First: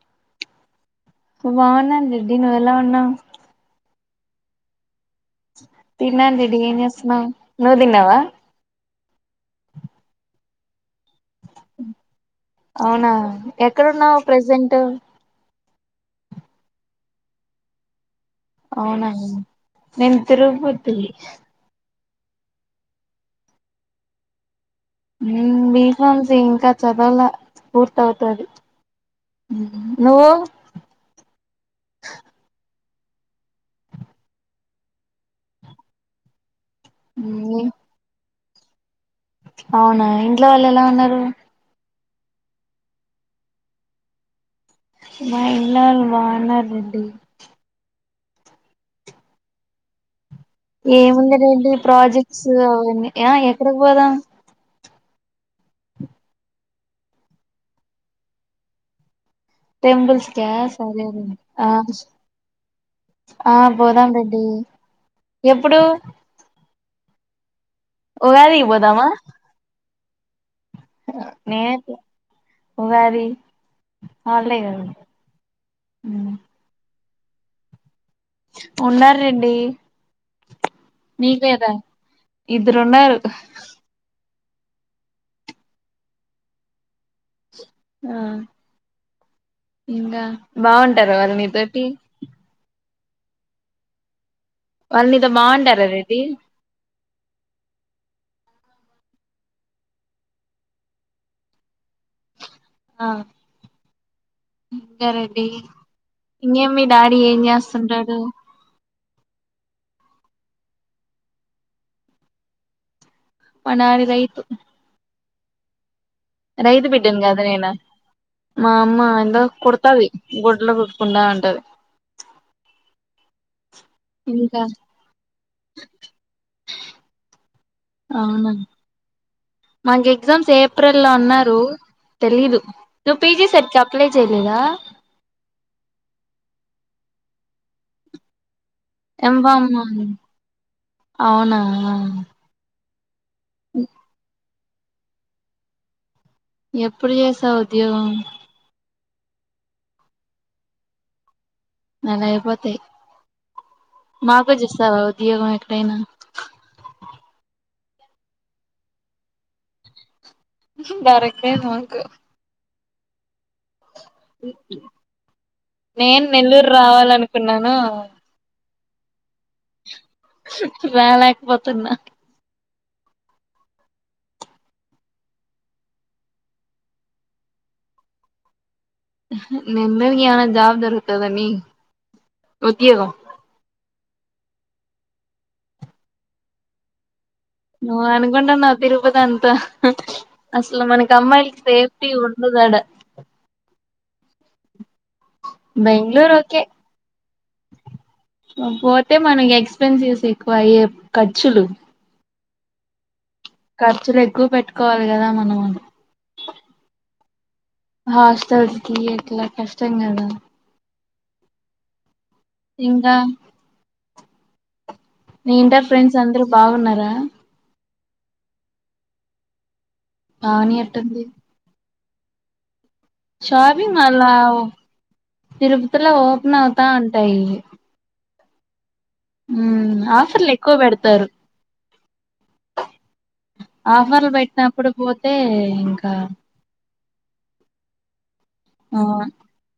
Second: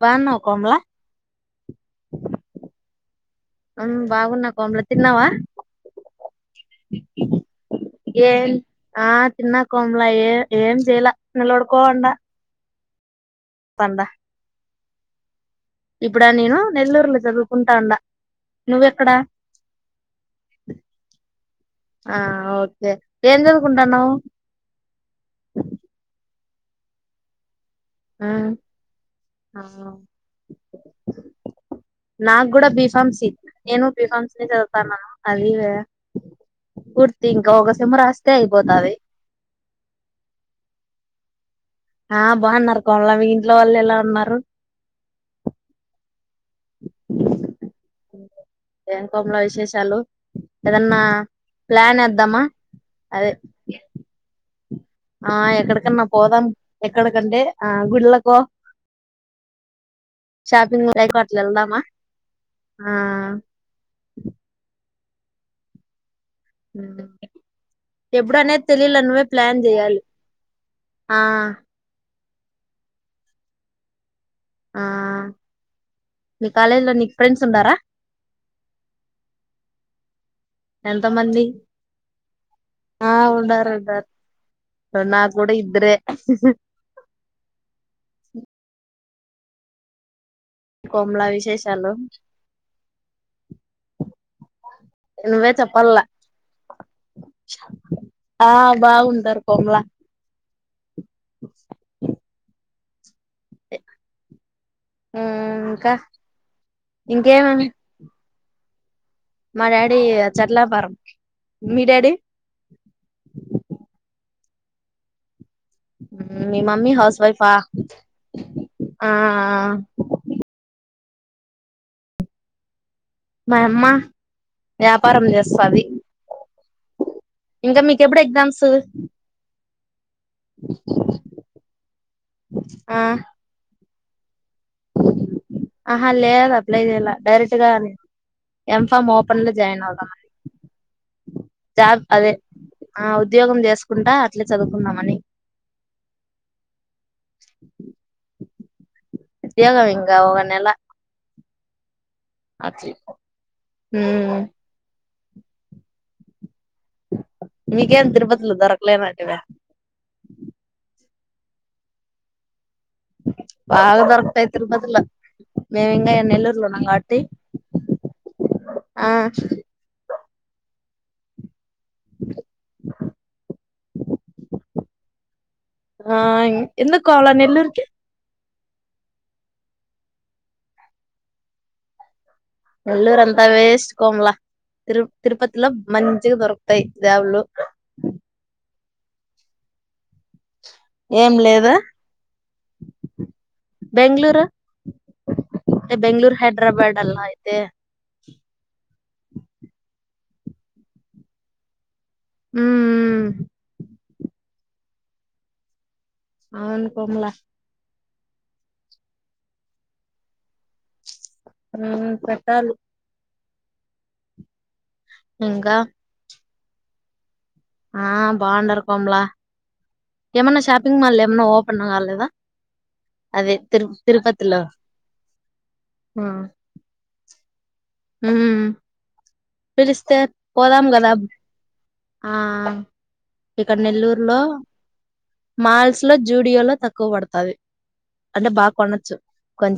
బాగున్నావ కోమల బాగున్నాను రెడ్డి నువు ఎలా ఉన్నావు ఉ బాగున్నా కోమల తిన్నావా తన్నాను రెడ్డి ఏం చేస్తున్నావ్ నువ్వు తిన్నావా ఏం ఆ తిన్నా కోమ్లా ఏ ఏం చేయలే నిలబడకుండా అవునా ఎక్కడున్నావు ప్రజెంట్ [inaudible] ఇప్పుడా నేను నెల్లూరులో చదువుకుంటా ఉండ అవునా నేను తిరుపతి ఆ ఓకే ఏం చదువుకుంటాన్నా్ ఉ బి ఫార్మసీ ఇంకా చదవాల పూర్తి అవుతాది ఉమ్, ఆ నువ్వు పిఫార్మ్స్ ఇ నను పిఫార్మ్స్ ని చదుతారు న అది ఇవే కుర్తి ఇంకా వ ఒక సిమ్ము రాస్ తే అయిపోతది అవునా ఇంట్లో వాళ్ళు ఎలా ఉన్నారు ఆ బాగున్నారు కోమల మీ ఇంట్లో వాళ్ళు ఎలా ఉన్నారు మా ఇంట్లో వాళ్ళు బాగున్నారు రెడ్డి ఉ ఏం కోమల విశేషాలు ఏదన్నా ఏముంది రండి ప్లాన్ ఏద్దామా ప్రాజెక్ట్స్ అవన్నీ ఆ అదే ఎక్కడికి పోదాం ఆ ఎక్కడికన్నా పోదాం ఎక్కడకంటే ఆ గుళ్ళకో టెంపుిల్స్ షాపింగ్ సరే లైకో అట్లా వెళ్దామా ఆ ఆ పోదాం రెడ్డి ఎప్పుడు ఉ ఎప్పుడు అనేది ఉగాదికి తెలియాల పోదామా నువ్వే ప్లాన్ చెయాలి ఆ నేనైతే ఉగాది హాలిడే కదా ఆ మీ కాలేజ్ లో ని ఫ్రెండ్స్ ఉన్నారా ఉన్న రేడి ఎంతమంది ఆ ఇద్దరున్నారు ఉండరు ఉన్నారుారు స నా కూడాడా ఇ్రే ఆ ఇకా బాగుంటారు కోమలా వాళ్ళు మీతోటి విశేషాలు వాళ్ళు నీతో నువ్వే బాగుంటారు చెప్పాల అదేది ఆ బాగుంటారు కొమలా [unintelligible] ఆ ఇంకా రెండి మ్మ్ ఇంకా ఇంకే మీ డాడీ ఏం ఇంకేమేమి చేస్తుంటాడు మా డాడీ చెట్లా పర మీ డాడీ మనారి రైతు ఉమ్, మీ రైదు మమ్మీ హౌస్ బిడ్డన్ కా అద వైఫా నేను మా అమ్మా ఆ ఎందా కొతాది గుడ్ల చెకుండా ఉంటది బా ఇంకా ఇంకా మీకెప్పుడు అవునం ఎగ్జామ్స్ మాకు ఎగ్జామ్స్ ఏప్రిల్ లో ఉన్నారు తెలీదు నువ్వు పీజీ సరి ఎట్ ఆహ లేేదు అప్లై చేయిలా డైరెక్ట్ గానే ఎం ఫామ్ ఓపెన్ లో జాయిన్ ఎంఫామ్ అవుదా అవునా జాబ్ అదే అవుద్ ఉద్యోగం చేసుకుంటా ఇట్లే చదువుకుందామని ఎప్పుడు చేసావ్ ఉద్యోగం ఉద్యోగం ఇంగా ఒక నెల నెల అయిపోతాయ్ అట్ల ఉమ్ మాకు చేస్తావా ఉ ఉద్యోగం ఎక్కడైనా మీకేం తిరుపతిలో దొరకలే అంటివా దొరికింది మాకు బాగా దొరకుతాయ్ తిరుపతిలో మేము ఇ నేను నెల్లూరులో నెల్లూరు ఉన్నాం కాబట్టి రావాలనుకున్నాను ఆ రాలకపోత్ తన ఆ ఇంగ్ ఎందుకు కోలా నెల్లూరుకి ఆహా నెమ్మదిగా యావన్న జాబ్ దొరుకుతదని ఒల్లూరు అంతా వేస్ట్ కోమలా తిరు తిరుపతిలో మంచిగా దొరుకుతాయ్ ద్యావుల్లు నువ్ అనుకుంటున్నావ్ తిరుపతి అంత అసలు మనకు ఏం అమ్మాయిలక్ లేదా సేఫ్టీ ఉండదడా బెంగళూరు బెంగళూరు హైదరాబాద్ అలా అయితే హ పోతే మనక్ ఎక్స్పెన్సివస్ ఎ క్వాయేప్ ఖర్చులు ఉ ఖర్చులు ఎక్కువ పెట్టుకోవాలి కదా మనము అవును కోమలా హాస్టల్ కి ఎట్లా కష్టం కదా స ఇంకా నీ ఇంకా ఇంటర్ ఫ్రెండ్స్ అందరు బాగున్నారా ఆ బాఉండారు కోమల ఏమన్నా పావని షపింగ మాల్, ఎట్టుంది ఏమన్నా ఓపన్ కాలేద అ షాపింగ్ మాల్లౌ తిరుపతిలో ఓపెన్ అవుతా ఉంటాయి మ్మ్ మ్మ్ ఆఫర్ల్ ఎక్కువ కదా పెడతారు ఆ ఇక్కడ నెల్లూరు ఆఫర్లు లో పెట్టినప్పుడు పోతే మాల్స్ ఇంకా లో జూడియో లో తక్కువ పడత అది ఆ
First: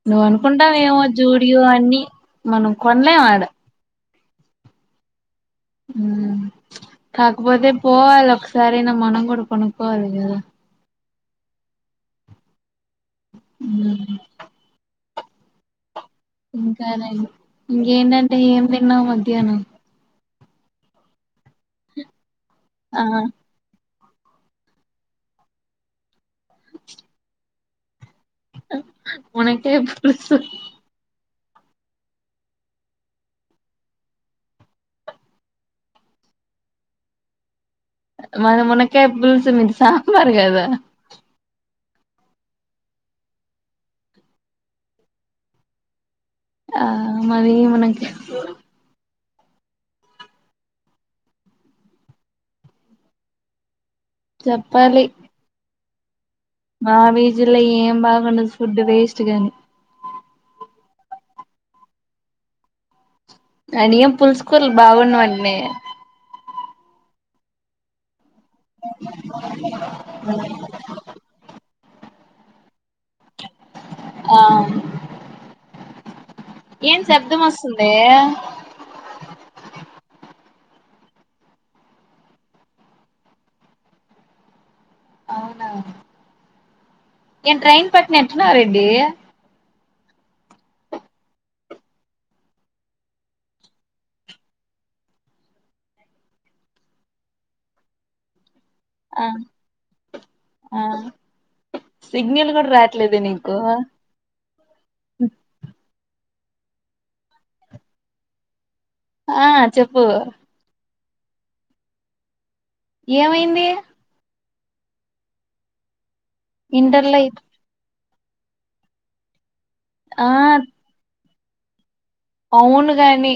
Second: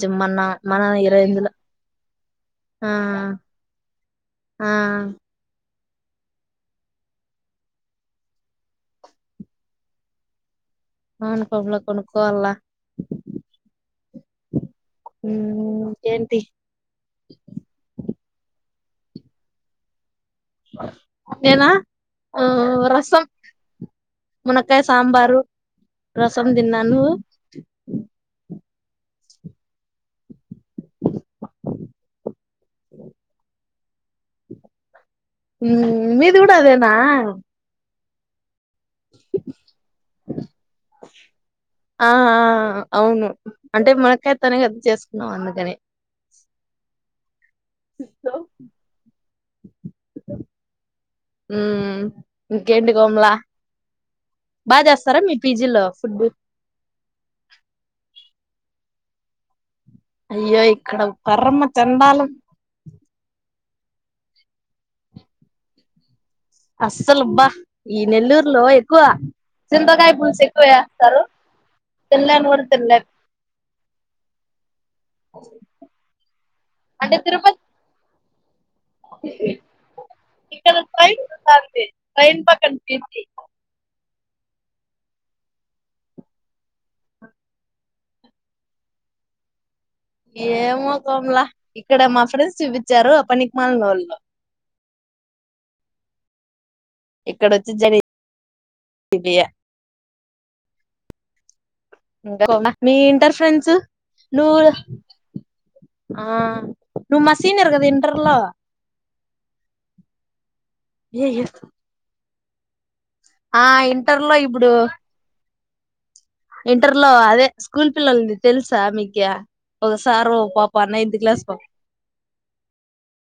నువ్ మన అనుకుంటావెమో ఈ రేంజ్ లో జూడియో అని, మనం ఆ కొనలేం ఆడ ఆ మ్మ్ కాకపోతే పోవాల ఒక్కసారైనా మనం కూడా కొనుకోవాలి కదా అవును కోబ్ల కొనుకోవల మ్మ్ మ్మ్ ఇంకానండి ఇంకేంటంటే ఏం లే తిన్నా మధ్యాహ్నం కేనా ఆ ఆ రసం మునకాయ్ సాంబారు, రసం తిన్నా నువ్వు మునక్కాయ్ పులుసు మ్మ్ మీది కూడా అదేనా మనం మునక్కాయ పులుసు మీది సాంబార్ కదా ఆ ఆ అవును అంటే మునక్కాయ తోనే గా చేసుకున్నాం అందుకని ఆ మాది మునక్కాయ [inaudible] మ్మ్ ఇంకేంటి కోమ్లా బా చెప్పాలి చేస్తారా మీ పీజీల్లో మా విజిల్లో ఏం బాగుండదు ఫుడ్ వేస్ట్ గని అయ్యో ఇక్కడ పరమ చెండాలం అడి ఏం పులుసుకూరల్ బాగున్నవట్నే అస్సలు బ్బా ఈ నెల్లూరు లో ఎక్కువ, చింతకాయ పలుసు ఎక్కువేస్తారు తినలేన్ కుడా తిన్లేమ్ ఆ ఏం అంటే శబ్దం తిరుపతి వస్తుందే ఇక్కడ ట్రైన్ పోతంది ట్రైన్ పక్కన [inaudible] అవునా ఏ ట్రైన్ పట్న ఎట్టున్నావ్ రెడ్డి ఏమో కోమ్లా ఇక్కడ మా ఫ్రెండ్స్ చూపించారు పనికిమాలినోల్లు ఇక్కడ వచ్చి జని ఆ ఇది య ఆ అంతే సిగ్నల్ కూడా కోమల మీ రాట్లేదు ఇంటర్ నీకు ఫ్రెండ్స్ నువ్వు ఆ నువ్వు మా సీనియర్ కదా ఇంటర్లో ఆ చెప్పు ఏ ఎహ్ ఆ ఏమైంది ఇంటర్ లో ఇప్ ఇప్పుడు ఇంటర్ లో ఇంటర్లో అదే స్కూల్ పిల్లలంది తెలుసా మీకి ఓక ఆ సారు ఒక పాపా నైన్త్ క్లాస్ పక్ అవును గాని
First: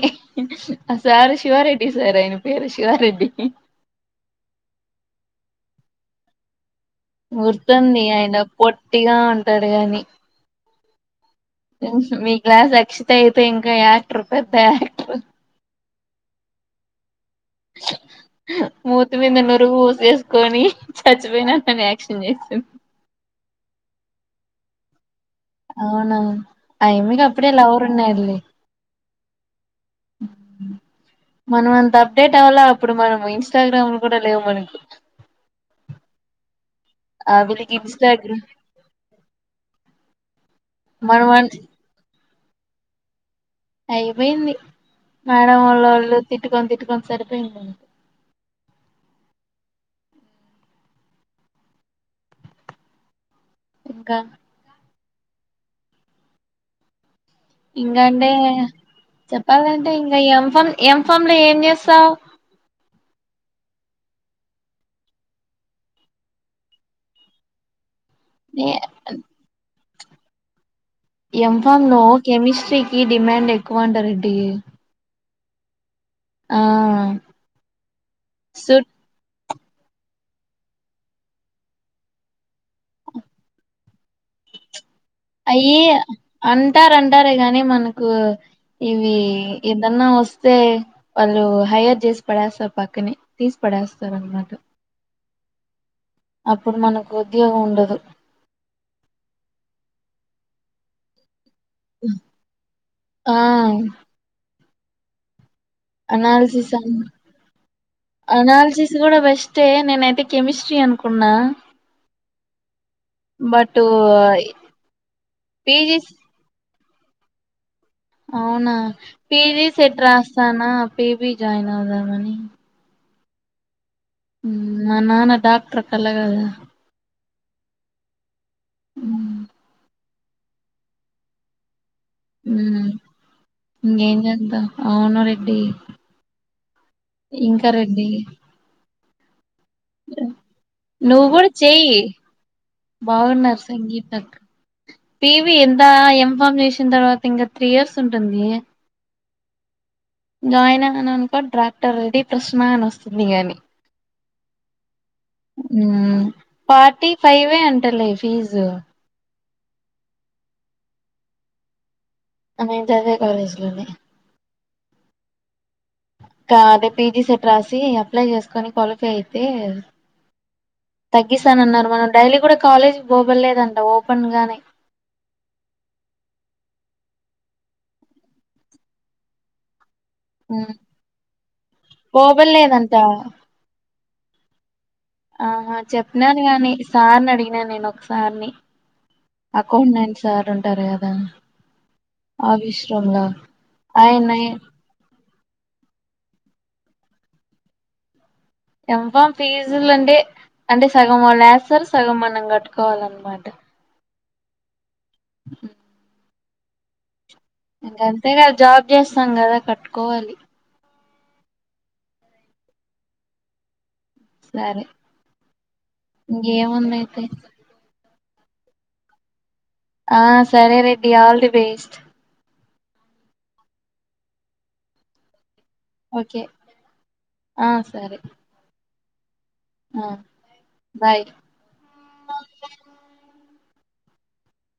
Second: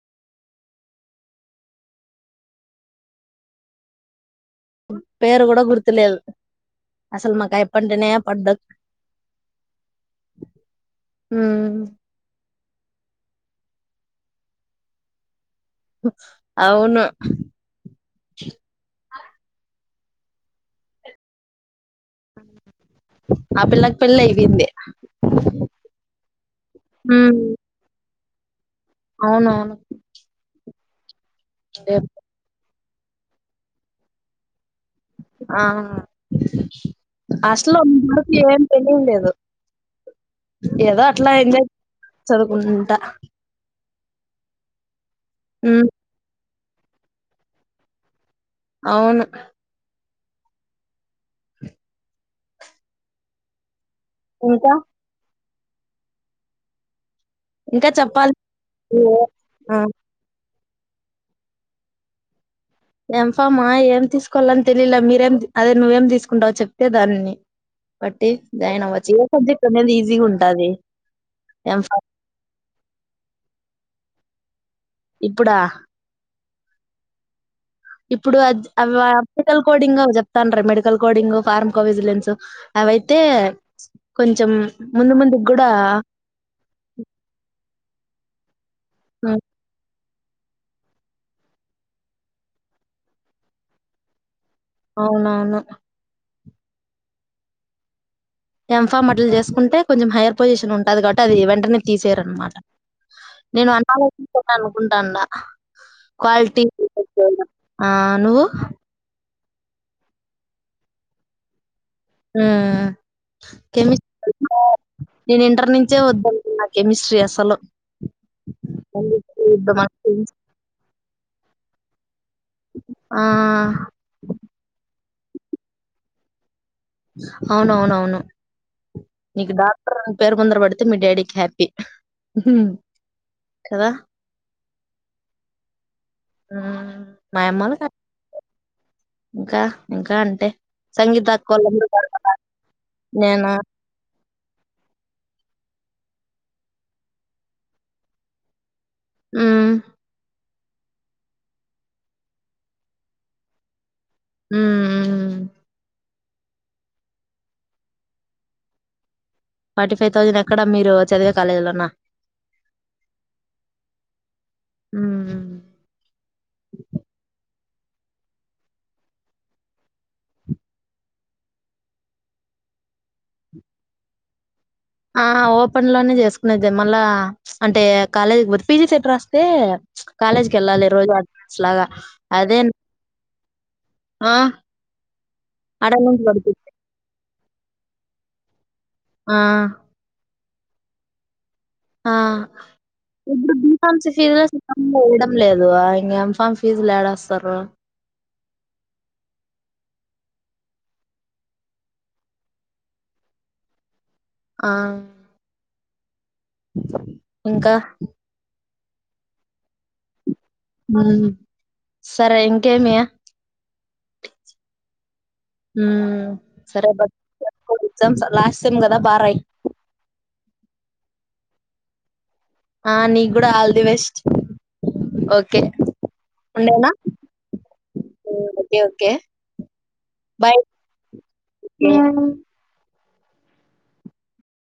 ఆ సార్ శివారెడ్డి సార్ ఆయన పేరు శివారెడ్డి పేరు కూడా గుర్తులేదు అసలు మాకు గుర్తుంది అయప్పంటేనే ఆయన పడ్డదు పొట్టిగా ఉంటాడు గాని ఉమ్ టెన్త్ మీ క్లాస్ అక్షిత అయితే ఇంకా యాక్టర్ పెద్ద యాక్టర్ అవును ము త్తి మీంద నురుగు పోసేసుకొని చచ్చిపోయినా అని యాక్ట్ క్షన్ చేసింది పెళ్ళి అయిపోయింది అవునా అయిమ్మికి ఉమ్ అప్పుడే లవర్ ఉన్నాడు లే అవునవును మనం అంత అప్డేట్ అవలా ఇప్పుడు మనం ఇన్స్టాగ్రామ్ కూడా లేవు మనకు ఆ ఆ వీళ్ళకి అసలు మనకి ఇన్స్టాగ్రామ్ ఏం తెలివి లేదు ఏదో మనం అట్లా ఎంజాయ్ చదువుకుంటా అయిపోయింది మేడమ్ ఉమ్ లొల్లు తిట్ తిట్టుకొని తిట్టుకొని సరిపోయింటుంది అవును ఇంకా ఇంకా ఇంకా ఇంగా అంటే చెప్పాలి నువ్వే ఆ చెప్పాలంటే ఇంగ ఎమ్ ఫన్ ఎమ్ ఫామ్ లో ఏం చేస్తావ్ ఎమ్ ఫామ్ ఏం తీసుకోవాలని తెలిలా మీరేం అదే నువ్వేం తీసుకుంటావు చెప్తే దాన్ని పట్టి నే జాయిన్ అవచ్చు ఎ సబ్జెక్టు అనిది ఈజీ బిజీ ఉంటది ఎమ్ ఫామ్ ఎంఫా లో కెమిస్ట్రీకిి డిమాండ్ ఎక్ ఎక్కువంట రెడ్డి ఇప్పుడా ఆ ఇప్పుడు అద్ సుట్ అవా మెడికల్ కోడింగ్ అవి చేప్తాన్రే మెడికల్ కోడింగ్ ఫార్మ్కో విజిలెన్సు అవైతే కొంచెం ముందు ముందుకు కూడా అయి అంటారు అంటారు ఎగాని మన కు ఇవి ఉమ్, ఎదన్నా వస్ వస్తే వాళ్ళు హైయర్ చేసి పడేస్తారు పక్కనే తీసి పడేస్తారు అనమాట అవునువును అప్పుడు మనకు ఉద్యోగం ఉండదు ఎమ్ ఫామ్ అట్లు చేసుకుంటే కొంచెం హయ్యర్ పోసిషన్ ఉంటది కాబట్టి అది ఈవెం అందరిని తీసేరుమాట ఆ నేను అన్ అలోచిస్తునాను ఉంటండా అనాలసిస్ అ ఆ నువ్వు అనాలసిస్ కూడా బెస్ట్ తే నేనయితే కెమిస్ట్రీ అనుకున్నా అ అ బట్ కెమిస్ట్రీ నేను ఇంటర్ పీజీ నుంచే వద్దనుకున్న కెమిస్ట్రీ అసలు అవునా పీజీ సెట్ రాస్తానా పీబీ జాయిన్ అవుదాం అని ఆ మా నాన్న డాక్టర్ కళ్ళగద అవునువునువును ఉమ్ నీకు డాక్టర్ పేరు ముందర పెడితే మీ డాడీకి హ్యాపీ ఊ కదా ఈంగేంజేద్దం. అవును రెడ్డి. ఆ ఇంకా నిర్మల్గా. రెడ్డి ఇంకా, ఇంకా అంటే నువ్వు కూడా సంగీతాక్కొళందరూ చెయ్యి బాగున్నారా.? నేనా. బాగున్నారు ! సంగీతక్క పివి ఎంతా, ఏంఫర్మ్ జేసిన తర్వాత ఇంగా త్రీ ఇయర్స్ ఉంటుంది. ఆ. జాయిన్ అయన అనుకో డ్రాక్టర్ రెడీ ప్రశ్నా అని వస్తుంది గాని. ఉఊ. ఊ. ఫార్టీ ఫైవే అంటలే ఫీజు. ఫార్టీ ఫైవ్ తౌజండెక్కడ! మీరు చదివే కాలేజ్లోనా.? ఆ నేన్ చదివే కాలేజ్ లోనే. హ్మ్. అదే పీజీ సెట్ రాసి, అప్లై జేస్కొని క్వాలిఫై అయితే, తగ్గిస్తానన్నారు మనం డైలీ కూడా కాలేజ్ బొగులేదంట ఓపెన్ గానే. ఆ ఓపెన్ లోనే జేస్కునేది మళ్ళా అంటే కాలేజ్ పోత్ పిజీ సెట్ రాస్తే. ఉమ్ కాలేజ్కెళ్ళాలి రోజు అటెండెన్స్ లాగా ఓపెన్ అదే. లేదంట అ‌. ఆహా చెప్నరూ గాని, సార్నడిగి. నే నేనోక్సార్ని. ఆ అకౌంనైన్ సార్ ఉన్. తరే అబా. ! ఆ. ఈప్పుడు బి ఫార్మ్ చేసి ఆయన [unintelligible] లేదు ఆ ఇంగా ఎంఫామ్ ఫీజులు లేడస్తారు.? ! ఎం ఫామ్ ఫీజులంటే అంటే సగం వాలేస్తారు, సగం మనం గట్టుకోవాలన్మాట. ఆ. ఊహ్హూ. ఇంకా ఇంకంతేగా జాబ్. జేసం గదా కట్టుకోవాలి. హ్మ్ సరే ఇంకేమీ.? సరే ఇంగేముందైతే.? ! సెమ్స లాస్ట్ సేమ్ గదా బారాయి. ఆ సరే రెడ్డి ఆల్ ది బేస్ట్. ఆ నీగూడా all the best. Oh K okay ఉండనా. ఆ సరే ! ఊ ఓకే. కే. ఆ బాయ్ బాయ్ [unintelligible]